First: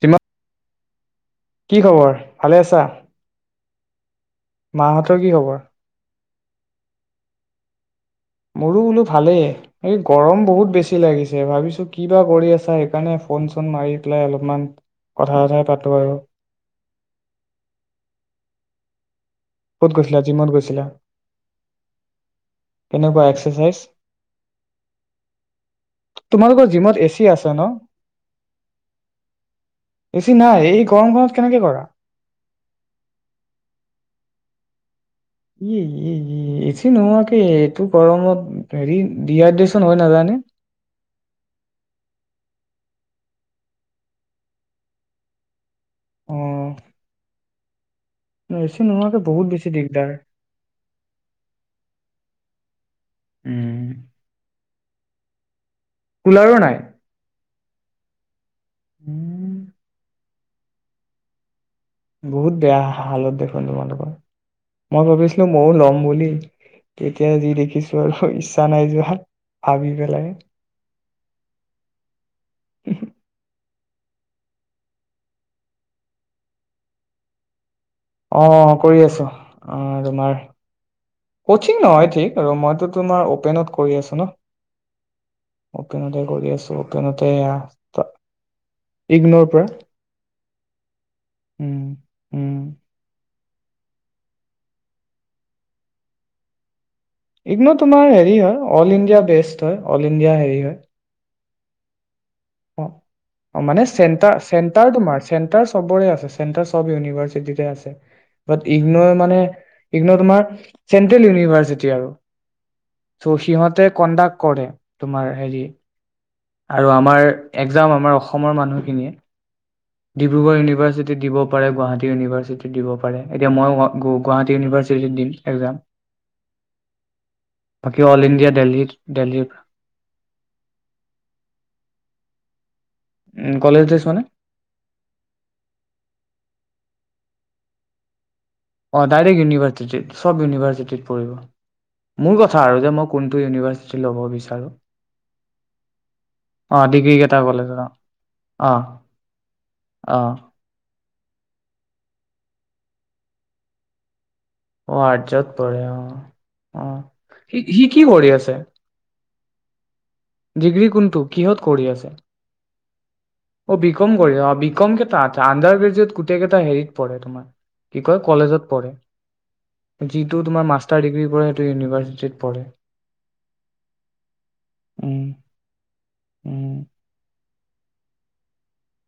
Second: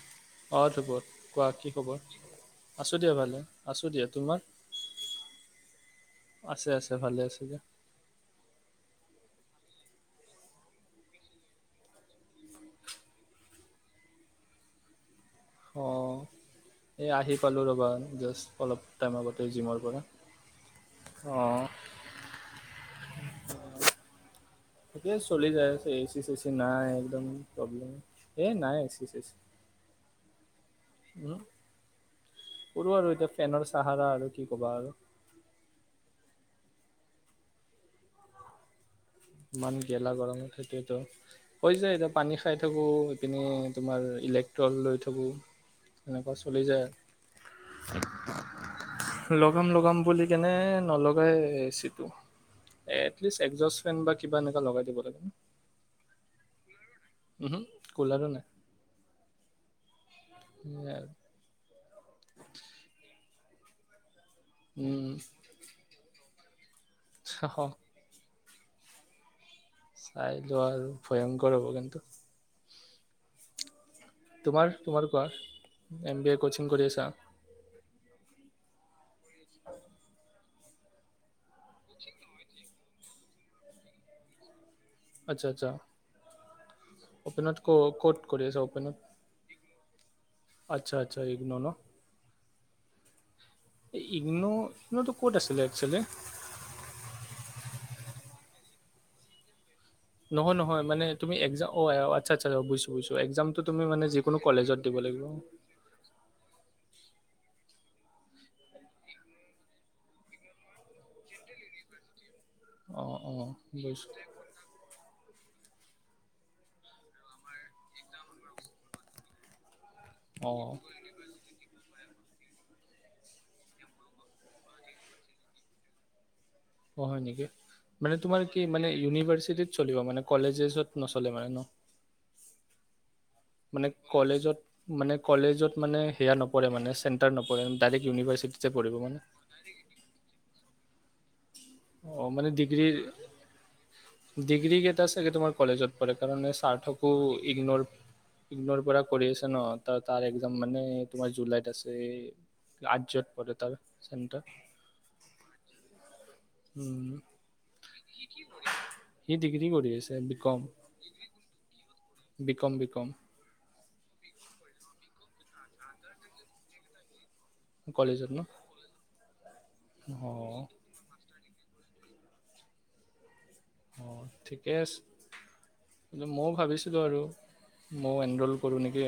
কিমান অঁ বত কোৱা কি খবৰ ভালে আছা আছোঁ দিয়া ভালে আছো দিয়া তোমাৰ মাহঁতৰ কি খবৰ আছে আছে ভালে আছে দিয়া মোৰো বোলো ভালেই এই গৰম বহুত বেছি লাগিছে ভাবিছোঁ কি বা কৰি আছা সেইকাৰণে ফোন চোন মাৰি পেলাই অলপমান কথা কথাই পাতোঁ আৰু এ আহি পালো ৰবা জাষ্ট অলপ টাইম আগত জিমৰ ক'ত পৰা গৈছিলা জিমত গৈছিলা অঁ কেনেকুৱা এক্সাৰচাইজ ঠিকে চলি যায় আছে এচি চ চি তোমালোকৰ নাই জিমত এ চি একদম আছে ন প্ৰব্লেম এই নাই এ চি চ চি বেছি নাই এই গৰমখনত উম কেনেকে কৰা কৰু আৰু এতিয়া ফেনৰ চাহাৰা আৰু কি কি কবা আৰু উম হম এছি নোহোৱাকে এইটো গৰমত হেৰি ইমান ডিহাইড্ৰেচন হয় গেলা নাজানে গৰমত থাকেতো য এতিয়া পানী খাই থাকো লৈ পিননে তোমাৰ ইলেক্ট্ৰল লৈ থ'কো অ তেনেকুৱা চলি যায় আৰু এ চি নোহোৱাকে বহুত লগাম বেছি লগাম দিগদাৰ বুলি কেনে নলগাই এ চি টো এটলিষ্ট উম, এগজাষ্ট বা কিবা এনেকা লগাই দিব [inaudible] কলাৰো নাই উ কোলাৰো নাই উম ন বহুত বেয়া হালত দেখো। ধন্ মোকৰ [unintelligible] মই উম, ভাবিছিলো, ময়ও ল'ম বুলি। তেতিয়া যি অহ, দেখিছো আৰু। নাই যি [unintelligible] চাই লোৱা, আৰু ভয়ংকৰ হ'ব কিন্তু। তোমাৰ তোমাৰ কোৱা এম বি এ কোচিং কৰি আছা? অ কৰি আছো। অ তোমাৰ? কচিং নহয় ঠিক আৰু মইতো। তোমাৰ অপেনত কৰি আছো ন। আচ্ছা আচ্ছা। অপনতে কৰি আছো। সতে এয়া অপেনত ক ক'ত কৰি আছা অপেনত? ইগনৰ পৰা [unintelligible] আচ্ছা আচ্ছা। উম উম। ইগনো ইগ্ন'টো ক'ত আছিলে একচুৱেলি [unintelligible] ইগনো তোমাৰ হেৰি হয় অল ইণ্ডিয়া বেষ্ট [unintelligible] হ হয় অলিণ্ডিয়া [unintelligible] নহয় হেৰিয়ত নহয় মানে তুমি একজাম। আচ্ছা বুজিছোঁ বুজিছোঁ। একজামটো অ তুমি মানে, চেণ্টাৰ যিকোনো কলেজত চেণ্টাৰ দিব তোমাৰ লাগিব। চেণ্টাৰ চবৰে আছে। চব ইউনিভাৰ্চিটিতে আছে, বাট ইগনৰ মানে ইগনৰ তোমাৰ চেন্ট্ৰেল ইউনিভাৰ্চিটি আৰু। অ' ত' অ' সিহঁতে, বুজিছোঁ। কণ্ডাক্ কৰে তোমাৰ। হেৰি আৰু আমাৰ। একজাম আমাৰ অসমৰ মানুহখিনিয়ে। ডিব্ৰুগড় অ'। ইউনিভাৰ্চিটি দিব পাৰে গুৱাহাটী। গুৱাহাটী ইউনিভাৰ্চিটিত দিব পাৰে, এতিয়া মই গুৱাহাটী ইউনিভাৰ্চিটিত দিম একজাম। অ হয় নেকি, মানে তোমাৰ কি দেলহিত মানে দেলহিৰ ইউনিভাৰ্চিটিত চলিব মানে কলেজে ড্ৰেছত নচলে মানে ন? কলেজ মানে ড্ৰেছ কলেজত, মানে কলেজত মানে সেয়া নপৰে মানে, চেণ্টাৰ নপৰে ডাইৰেক্ ইউনিভাৰ্চিটি। অ ডাইৰেক্ট ইউনিভাৰ্চিটিৰ, সব ইউনিভাৰ্চিটিৰ। পৰিব। অ মোৰ মানে কথা আৰু যে ডিগ্ৰীৰ মই কোনটো ইউনিভাৰ্চিটি ল'ব বিচাৰোঁ ডিগ্ৰী কেইটা চাগে তোমাৰ কলেজত পৰে কাৰণ অ ডিগ্ৰী চাৰ্থকো কেইটা কলেজত অ ইগণৰ পৰা কৰি আছে ন অ তাৰ একদম মানে। তোমাৰ জুলাইত আছে আৰ্টচত পৰে তাৰ চেণ্টাৰ অ আৰ্টচত পৰে অ অ উম সি সি কি কৰি আছে? ই ডিগ্ৰী কৰি আছে ডিগ্ৰী কোনটো কিহত কৰি আছে? BCom BCom. অ বিকম কৰি বিকম কেইটা আছে আণ্ডাৰ গ্ৰেজুৱেট গোটেই কেইটা হেৰিত পঢ়ে তোমাৰ কি কয় কলেজত পঢ়ে। অ যিটো তোমাৰ মাষ্টাৰ ডিগ্ৰী কৰে। ইউনিভাৰ্চিটিত পঢ়ে। অ ঠিকে আছে উম মইও উম ভাবিছিলো আৰু মইও এনৰল কৰোঁ নেকি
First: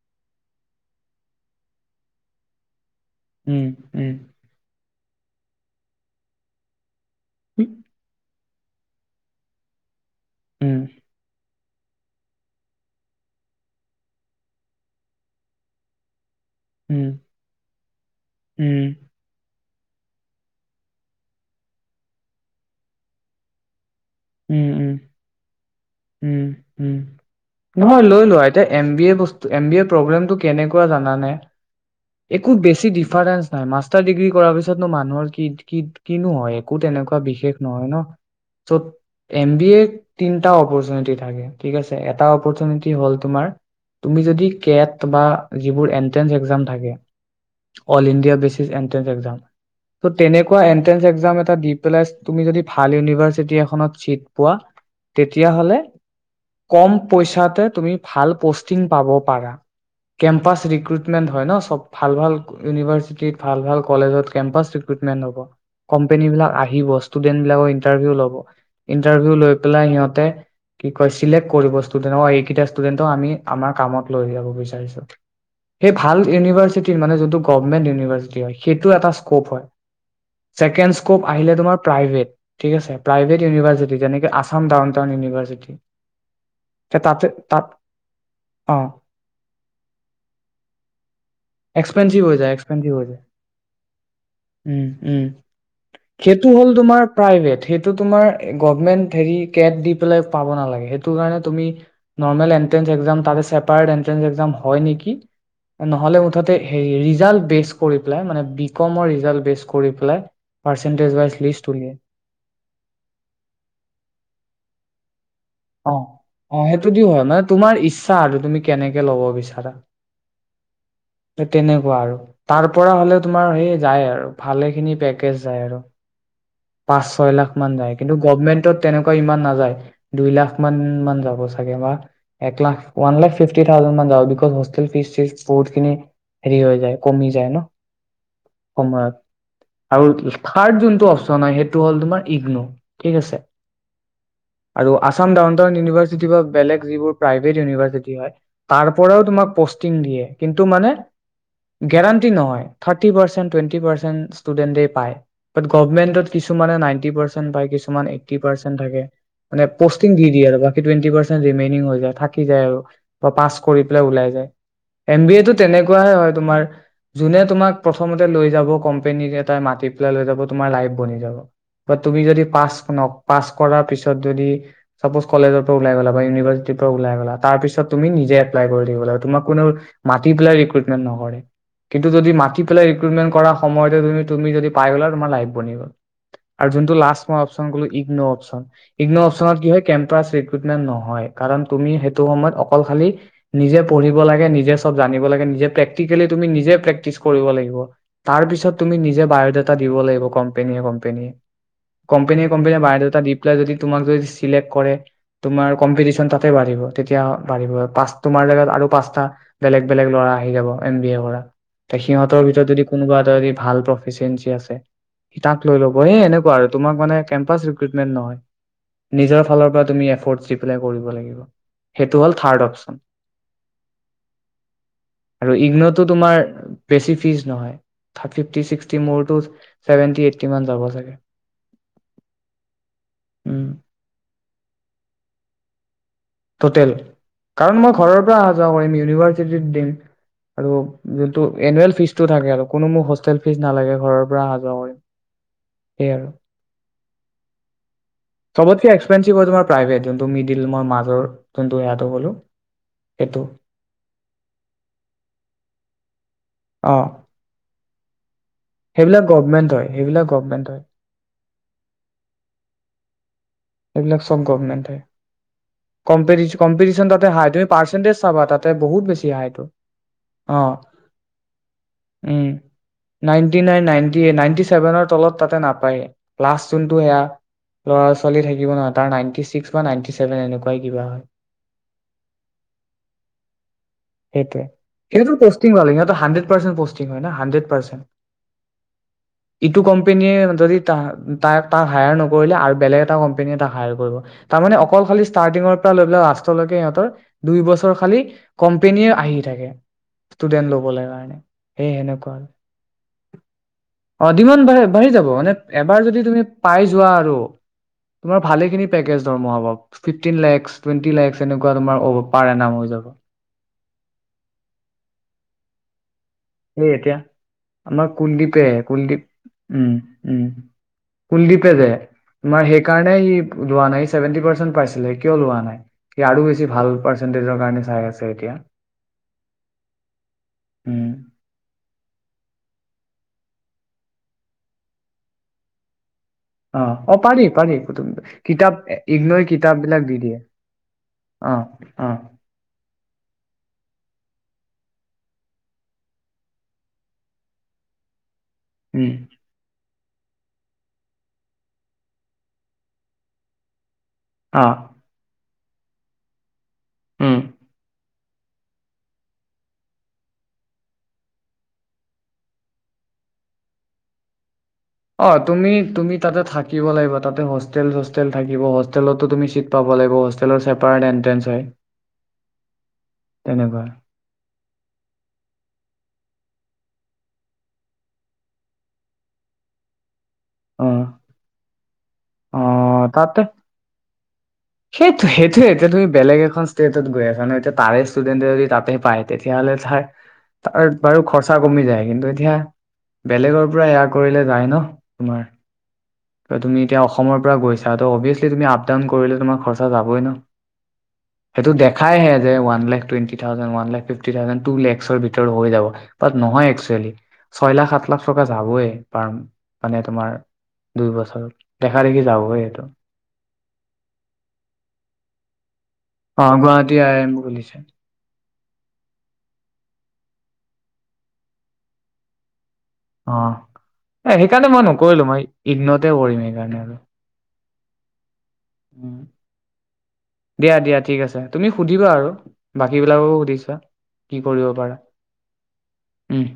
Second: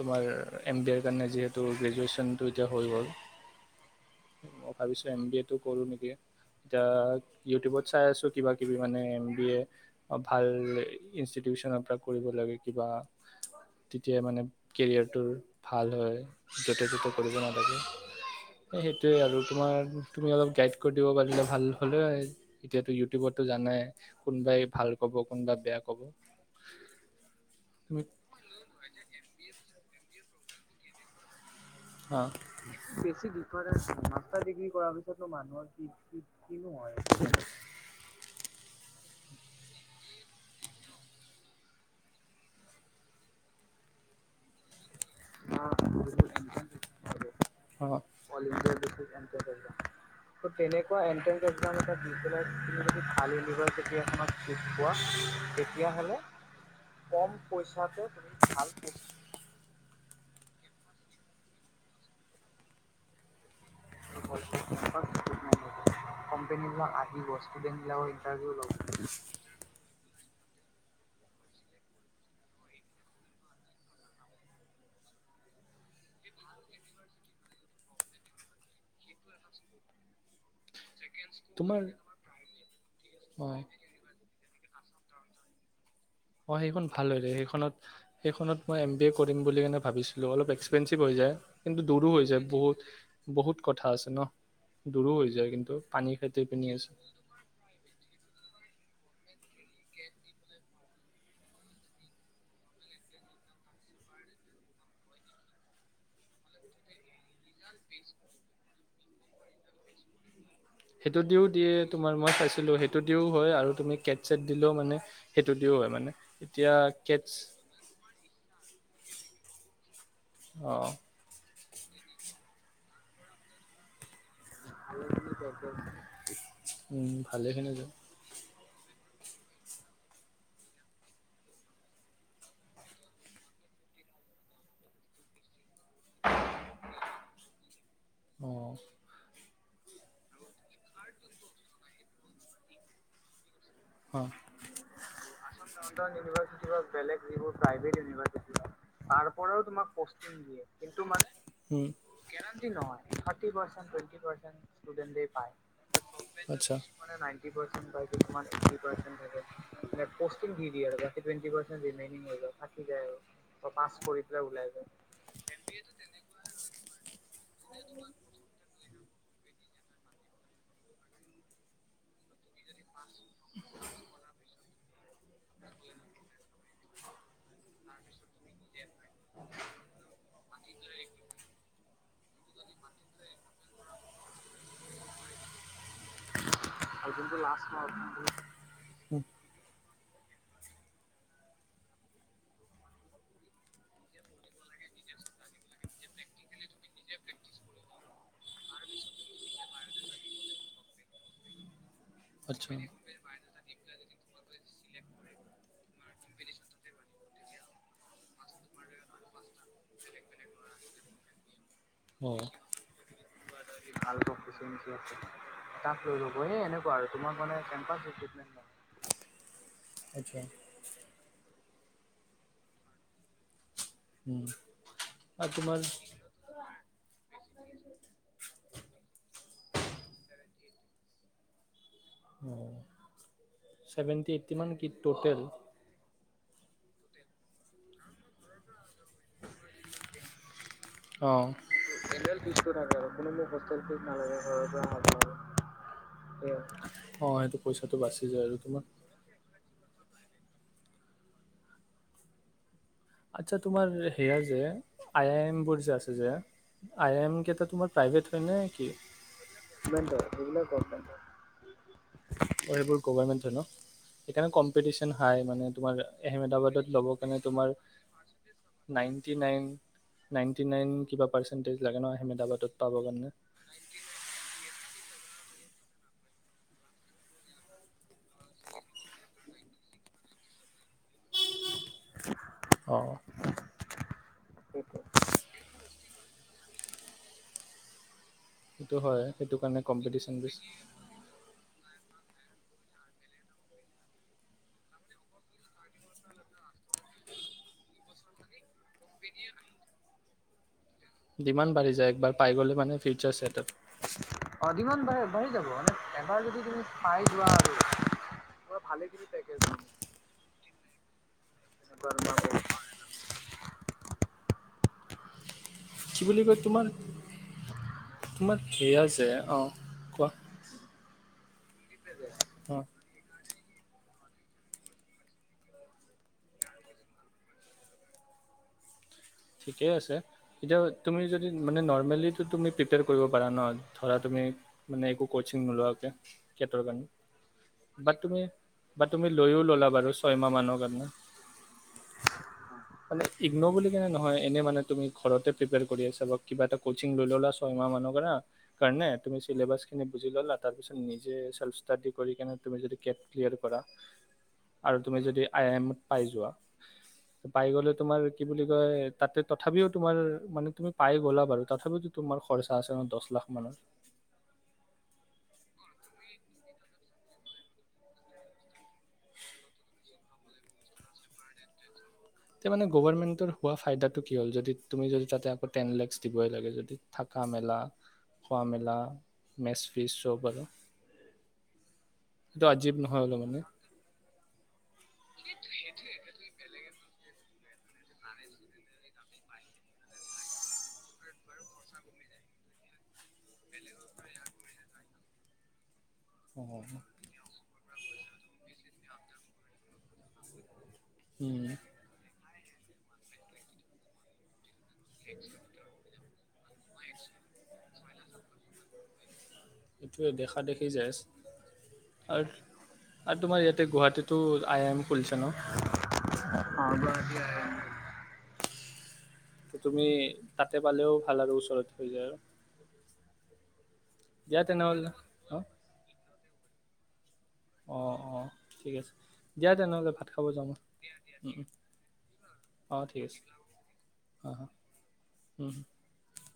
তোমাৰ এম বি এৰ কাৰণে যিহেতু গ্ৰেজুৱেচনটো এতিয়া হৈ গ'ল উম উম মই ভাবিছোঁ এম বি এ তটো কৰো নেকি এতিয়া উম ইউটিউবত কিবা কিবি মানে এম বি এ অ ভাল উম ইনিচটি টিউচনৰ পৰা কৰিব লাগে কিবা তেতিয়া মানে কেৰিয়াৰটোৰ ভাল হয় য'তে ত'তে উম কৰিব নালাগে উম সেইটোৱে আৰু তোমাৰ তুমি অলপ গাইড কৰি দিব পাৰিলে ভাল হ'লে আৰু এতিয়াতো ইউটিউবতো জানাই কোনোবাই উম ভাল উম ক'ব কোনোবাই বেয়া ক'ব উম উম তুমি নহয় লৈ লোৱা এতিয়া এম বি এ বস্তু এম বি এ প্ৰবলেমটো কেনেকুৱা যানানে হা। একো বেছি ডিফাৰেন্ঞ্চ নাই মাষ্টাৰ ডিগ্ৰী কৰাৰ পাছত নো মানুহৰ কি কি কিনো হয় একো তেনেকুৱা বিশেষ নহয় ন চ' এম বি এৰ তিনিটা অপচ থিক আছে অপাচেনৰিটী হল তোমাৰ বা যিবোৰ এন্ট্ৰেন্স এক্সাম থাকে all India basis entrance exam ত' তেনেকুৱা এনট্ৰেন্স এক্জাম এটা দি পেলাই তুমি যদি ভাল ইউনিভাৰ্চিটি এখনত চিট পোৱা তেতিয়াহ'লে কম পইচাতে তুমি ভাল পষ্টিং পাব পাৰা কেম্পাছ ৰিক্ৰুইটমেণ্ট হয় ন চব ভাল ভাল ইউনিভাৰ্চিটিত ভাল ভাল কলেজত ভাল কেমপাছ ৰিকুইটম হব কমপেনী বিলাক আহিব কোম্পেনীবিলাক ইচতোডেন বিলাকৰ ষ্টুডেণ্টবিলাকৰ ইনটাৰভিউ লব। ইণ্টাৰভিউ ইনটাৰভিউ লয় পালে সিহঁতে কি কইছিলে এই কেইটা ষ্টুডেণ্টক আমি আমাৰ কামত লয় যাম লৈ যাব বিচাৰিছো। সেই ভাল ইউনিভাৰ্চিটি মানে যিটো গোৱমেণ্ট ইউনিভাৰ্চিটি সেইটো এটা ইচকোপ হয়। ছেকেণ্ড খুব আহিলে তোমাৰ প্ৰাইভেট হয়। University Assam down town university অঁ সেইখন ভাল হয় তাতে তাত সেইখনত সেইখনত অ মই এম বি এ কৰিম বুলি কেনে ভাবিছিলোঁ অলপ এক্সপেঞ্চিভ হৈ যায় কিন্তু দূৰো এক্সপেঞ্চিভ হৈ যায় বহুত এক্সপেঞ্চিভ হৈ যায় বহুত কথা আছে ন উম দূৰো উম হৈ যায় কিন্তু পানীৰ খেতি সেইটো পিনি হ'ল আছো তোমাৰ ধৰি কেট দি পেলাই সেইটো কাৰণে তুমি নৰমেল একটেনচ একজাম চেপাৰ একটেনচ একজাম হয় নেকি নহলে মুঠতে ৰিজাল্ট বেচট কৰি পেলাই মানে বি কম অ ৰিজাল্ট বেষ্ট কৰি পেলাই। পাৰ্চেন্টেজ সেইটো ৱাইজ দিও দিয়ে লিষ্ট উলিয়াই তোমাৰ মই চাইছিলো সেইটো দিও হয় আৰু তুমি কেট চট দিলেও মানে। সেইটো দিও হয় অ মানে অ এতিয়া সেইটো দি হয় কেটছ মানে তোমাৰ ইচ্ছা আৰু তুমি কেনেকে লব বিচাৰা অ তেনেকুৱা আৰু তাৰ পৰা হলে তোমাৰ সেই যায় আৰু। ভালে খিনি পেকেজ যায় আৰু। উম, পাঁচ ছয় লাখ ভালেখিনি মান যায় কিন্তু। কমেণ্ট ত তেনেকুৱা সিমান নাযায়। দুই লাখ মান মান যাব চাগে ন এক lakh one lakh fifty thousand মান যাব গোটেই বস্তু খিনি কিষ্ট চিষ্ট কৌৰ্ত। হেৰি হৈ যায় কমি যায় ন অ', সময়ত। আৰু ইচখাট যোনটো যোনটো জনাই সেইটো হ'ল তোমাৰ ইগ্নো ঠিক আছে। অ'। আৰু আছাম ডাউন টাউন ইউনিভাৰ্চিটি বা বেলেগ যিবোৰ প্ৰাইভেট ইউনিভাৰ্চিটি হয় তাৰ পৰাও তোমাক পষ্টিং দিয়ে কিন্তু মানে গেৰাণ্টি নহয় থাৰ্টি পাৰ্চেন্ট টুৱেণ্টি পাৰ্চেন্ট ষ্টুডেণ্টেই পায় বাট গভমেন্টত। কিছুমানে আচ্ছা। নাইণ্টি মানে নাইনটি পাৰ্চেন্ত পাই পাৰ্চেণ্ট কিছুমান পায় এইটি এইটটি পাৰ্চেণ্ট থাকে। মানে পষ্টিং দি দিয়ে। টুৱেন্টি পাৰ্চেন্ত ৰিমেনিং হৈ যায় থাকি যায় আৰু পাছ কৰি পেলাই ওলাই যায়। এম বিএ টো তেনেকুৱ হয় তোমাৰ তোমাক প্ৰথমতে লৈ যাব। কম্পনীৰ এ এটা মাটি পেলাই লৈ যাব তোমাৰ লাইফ বনি বা তুমি যদি পাঁচখনক। পাছ কৰাৰ পিছত যদি চাপ'জ কলেজৰ পৰা ওলাই গলা বা ইউনিভাৰ্চিটিৰ পৰা ওলাই গলা তাৰ পিছত। তুমি নিজে এপ্লাই কৰি থাকিব লাগিব তোমাক কোনেওঁ মাটি পেলায় ৰিকুৱেট নে নহৰে কিন্তু যদি মাতি পেলাই ৰিকুৱেষ্ট কৰা সময়তে তুমি যদি পাই গলা তোমাৰ লাইফ বনি গ'ল। আৰু যোনটো লাষ্ট মই অপশ্যন কলো ইগনো অপশ্যন ইগনো অপশ্যন কি হয় কে তাৰ চিত ৰেকুদ্মেন্ত নহয়। কাৰণ আমি সেইটো সময়ত অকল খালি পঢ়িব লাগে, নিজে চবজানিব লাগে, নিজে পেক্টিকেলি তুমি নিজে প্ৰেক্টিচ কৰিব লাগিব। তাৰ পিছত তুমি নিজে বা উ দাতা দিব লাগিব কম্পেনী কম্প্ পেনি কম্পনীয়ে আচ্ছা কোম্পেীয়ে বাইঅ দাতা দি পেলাই যদি তোমক যদি সিলেক্টেড কৰে তোমাৰ কম্পিটিচন তাতে বাঢ়িব তেতিয়া বাঢ়িব ফাৰ্ষ্ট তোমাৰ আৰু পাঁচটা বেলগ বেলেগ লৰা আহি যাব এম বিএ পৰা অ'। সিহঁতৰ ভিতৰত যদি কোনোবা এটা ৰি ভাল প্ৰফিচিয়েঞ্চি আছে তাক লইলব লৈ ল'ব এএনেকুৱা সেই আৰু তোমাক এনেকুৱা মানে কেম্পাচ কেম্পাছ ৰিকুদ্মেন্ত নহয, ৰিক্ৰুটমেণ্ট নহয়। নিজে ফালৰ পৰা তুমি এফৰ্ড আচ্ছা চি পেলাই কৰিব লাগিব। সেইটো হ'ল থাৰ্ড অপচন। উম আৰু ইগ্নটো তোমাৰ বেছি ফিজ নহয় থাৰ্টি ফিফটি ছিক্সটি মোৰতো। Seventy eight. কিমান যাব লাগে। ছেভেণ্টি এইট টি মান কি টো হ'ল। টটেল কাৰণ মই ঘৰৰ পৰা অহা যোৱা কৰিম ইউনিভাৰ্চিটিত দিম। আৰু অ'। যোনটো এনুৱেল ফীজটো থাকে আৰু কোনো মোক হোষ্টেল ফীজ নালাগে ঘৰৰ পৰা আহা যোৱা কৰিম। সেয়াই আৰু অ সেইটো পইচাটো বাচি যায় আৰু তোমাৰ। এ যোনটো মিদিল মই মাজৰ যোনটো ইয়াতো গলোঁ। আচ্ছা তোমাৰ সেয়া যে আই আই এম বোৰ যে আছে যে। অ আই আই এম কে তাৰ প্ৰায়ভে। হয় নে কি সেইবিলাক গভমেণ্ট হয় কিমান টা গভমেণ্ট সেইবিলাক হয় গৰ্ভামেণ্ট অ সেইবোৰ গভৰ্ণমেণ্ট ন। সেইবিলাক চব সেইকাৰণে গভমেণ্ট হয় কম্পিটিশন হাই মানে তোমাৰ আহমেদাবাদত ল'ব কাৰণে তোমাৰ। পাবা তাতে বহুত বেছি নাইনটি হাই টো নাইন অ নাইনটি নাইন কিবা পাৰ্চেণ্টেজ লাগে ন উম আহমেদাবাদত পাবৰ কাৰণে। নাইন্টি নাইন নাইন্টি এ চেভেনত। তলত তাতে নাপায়ে লাষ্ট জোনটো সেইয়া লাছ। চলি থাকিব নহয় তাৰ নাইণ্টী ছিক্স বা নাইণ্টী ছেভেন এনেকুৱাই কিবা হয়। অ। সেইটোৱে সেইটো। সিহটো পষ্টিং লাগে সিহঁত হানড্ৰেড পৰ্চন্টিং হয় ন হানড্ৰেড পাৰ্চেণ্ট। সেইটো হয় সেইটো ইটোু কাৰণে কোম্পোনীয়ে কম্পিটিচন বেছি যদি ত তাক। তাত হায়াৰ নকৰিলে আৰু বেলেগ। এটা কোম্পানী এ তাক হায়াৰ কৰিব তাৰমানে অকল খালি ষ্টাৰ্টিংৰ পৰা লৈ পেলাই লাষ্টলৈকে ইহঁতৰ দুই বছৰ খালি কোম্পানী এ আহি থাকে ষ্টুডেন্ট লবলে। ডিমাণ্ড বাঢ়িযায় একবাৰ পাই গ'লে মানে ফিউচাৰ ছেট আৰু অ ডিমাণ্ড বাঢ়ে বাঢ়ি যায় এবাৰ যদি তুমি পায় যোৱা আৰু। তোমাৰ ভালেখিনি পেকেজ দৰমহা হ'ব ফিফটিন লাখছ। টুৱেন্টি লাখছ। তেনেকুৱা তোমাৰ ব পাৰে নাও হৈ যাব। কি বুলি কয় তোমাৰ সেই এতিয়া আমাৰ তোমাৰ কুলদ্বীপে সেয়া কুলদ্বীপ যে অ উম কোৱা উম। কুলদ্বীপ। যে মই অ সেই কাৰণে সি। লোৱা নাই চেভেণ্টি পাৰ্চেন্ত পাইছিলে। কিয় লোৱা নাই সি আৰু বেছি ভাল পাৰ্চেন্টেজৰ কাৰণে চাই আছে এতিয়া। ঠিকেই আছে এতিয়া উম তুমি যদি। মানে নৰ্মেলি তুমি প্ৰিপেয়ৰ কৰিব পাৰা ন ধৰা তুমি মানে একো কচিং নোলোৱাকে। কেটৰ অহ কাৰণে অ পাৰি পাৰি বাট তুমি কিতাপ বা তুমি ইগনৰ লৈও কিতাপ ল'লা বিলাক বাৰু দি দিয়ে ছয়মাহ মানৰ কাৰণে অহ অহ। মানে ইগন' বুলি কেনে নহয় এনে মানে তুমি ঘৰতে প্ৰিপেয়ৰ কৰি আছা বা কিবা এটা কচিং লৈ ল'লা ছয়মাহ মানৰ কাৰণে। কাৰনে উম তুমি ছিলেবাছ খিনি বুজি ল'লা তাৰপিছত নিজে চেলফ ষ্টাডি কৰি কিনে তুমি যদি কেট ক্লিয়াৰ কৰা অ আৰু তুমি যদি আই আই এমত পাই যোৱা উম পাই গ'লে তোমাৰ কি বুলি তাতে তথাপিও তোমাৰ মানে তুমি পাই গ'লা বাৰু তথাপিতো তোমাৰ খৰচা আছে ন দছ লাখ মানৰ অ তুমি তুমি তাতে থাকিব লাগিব তাতে হোষ্টেল চোষ্টেল থাকিব হোষ্টেলতো তুমি চিট পাব লাগিব েল চছেপাৰেট [inaudible] এণ্ট্ৰেন্ঞ্চ হয় মানে গৱৰ্ণমেণ্টৰ হোৱা তেনেকুৱা ফাইদাটো কি হ'ল যদি তুমি যদি তুমি তাতে আকৌ টেন লেকচ দিবই লাগে যদি থাকা মেলা খোৱা মেলা মেচ ফিচ যৰপৰা অ অ তাতে সেইটো সেইটোয়ে এতিয়া তুমি বেলেগ এখন ষ্টেটত গৈ আছা এতিয়া তাৰে ষ্টুডেণ্টে যদি তাতে পায় তেতিয়াহ'লে তাৰ তাৰ বাৰু খৰচা কমি যায় কিন্তু এতিয়া বেলেগৰ পৰা এয়া কৰিলে যায় ন তোমাৰ ত তুমি এতিয়া অ অসমৰ পৰা গৈছা ত' অবিয়েচলি তুমি আপ ডাউন কৰিলে তোমাৰ খৰচা যাবই ন উম সেইটো দেখাইহে one lakh twenty thousand one lakh fifty thousand two lakh চ ৰ ভিতৰত হৈ যাব বাট নহয় একচুৱেলি ছয় লাখ সাত লাখ টকা যাবই পাৰ মানে তোমাৰ এইটোৱে দেখা দেখি যাই দুই আছে বছৰ দেখা দেখি যাব এইটো ত গুৱাহাটীতটো আই আই এম খুলিছে ন অ গুৱাহাটী আই আই এম খুলিছে ত তুমি তাতে পালেও ভাল আৰু ওচৰত হৈ যায় আৰু অ এ দিয়া সেইকাৰণে মই তেনেহ'লে নকৰিলো মই অ ইগনতে কৰিম ান আৰু [inaudible] অ অ ঠিক আছে উম দিয়া তেনেহ'লে ভাত খাব যাম দিয়া উম দিয়া ঠিক আছে উম তুমি সুধিবা আৰু অ বাকী ঠিক বিলাককো আছে সুধি ছোৱা কি অ অ কৰিব পাৰা উম। উম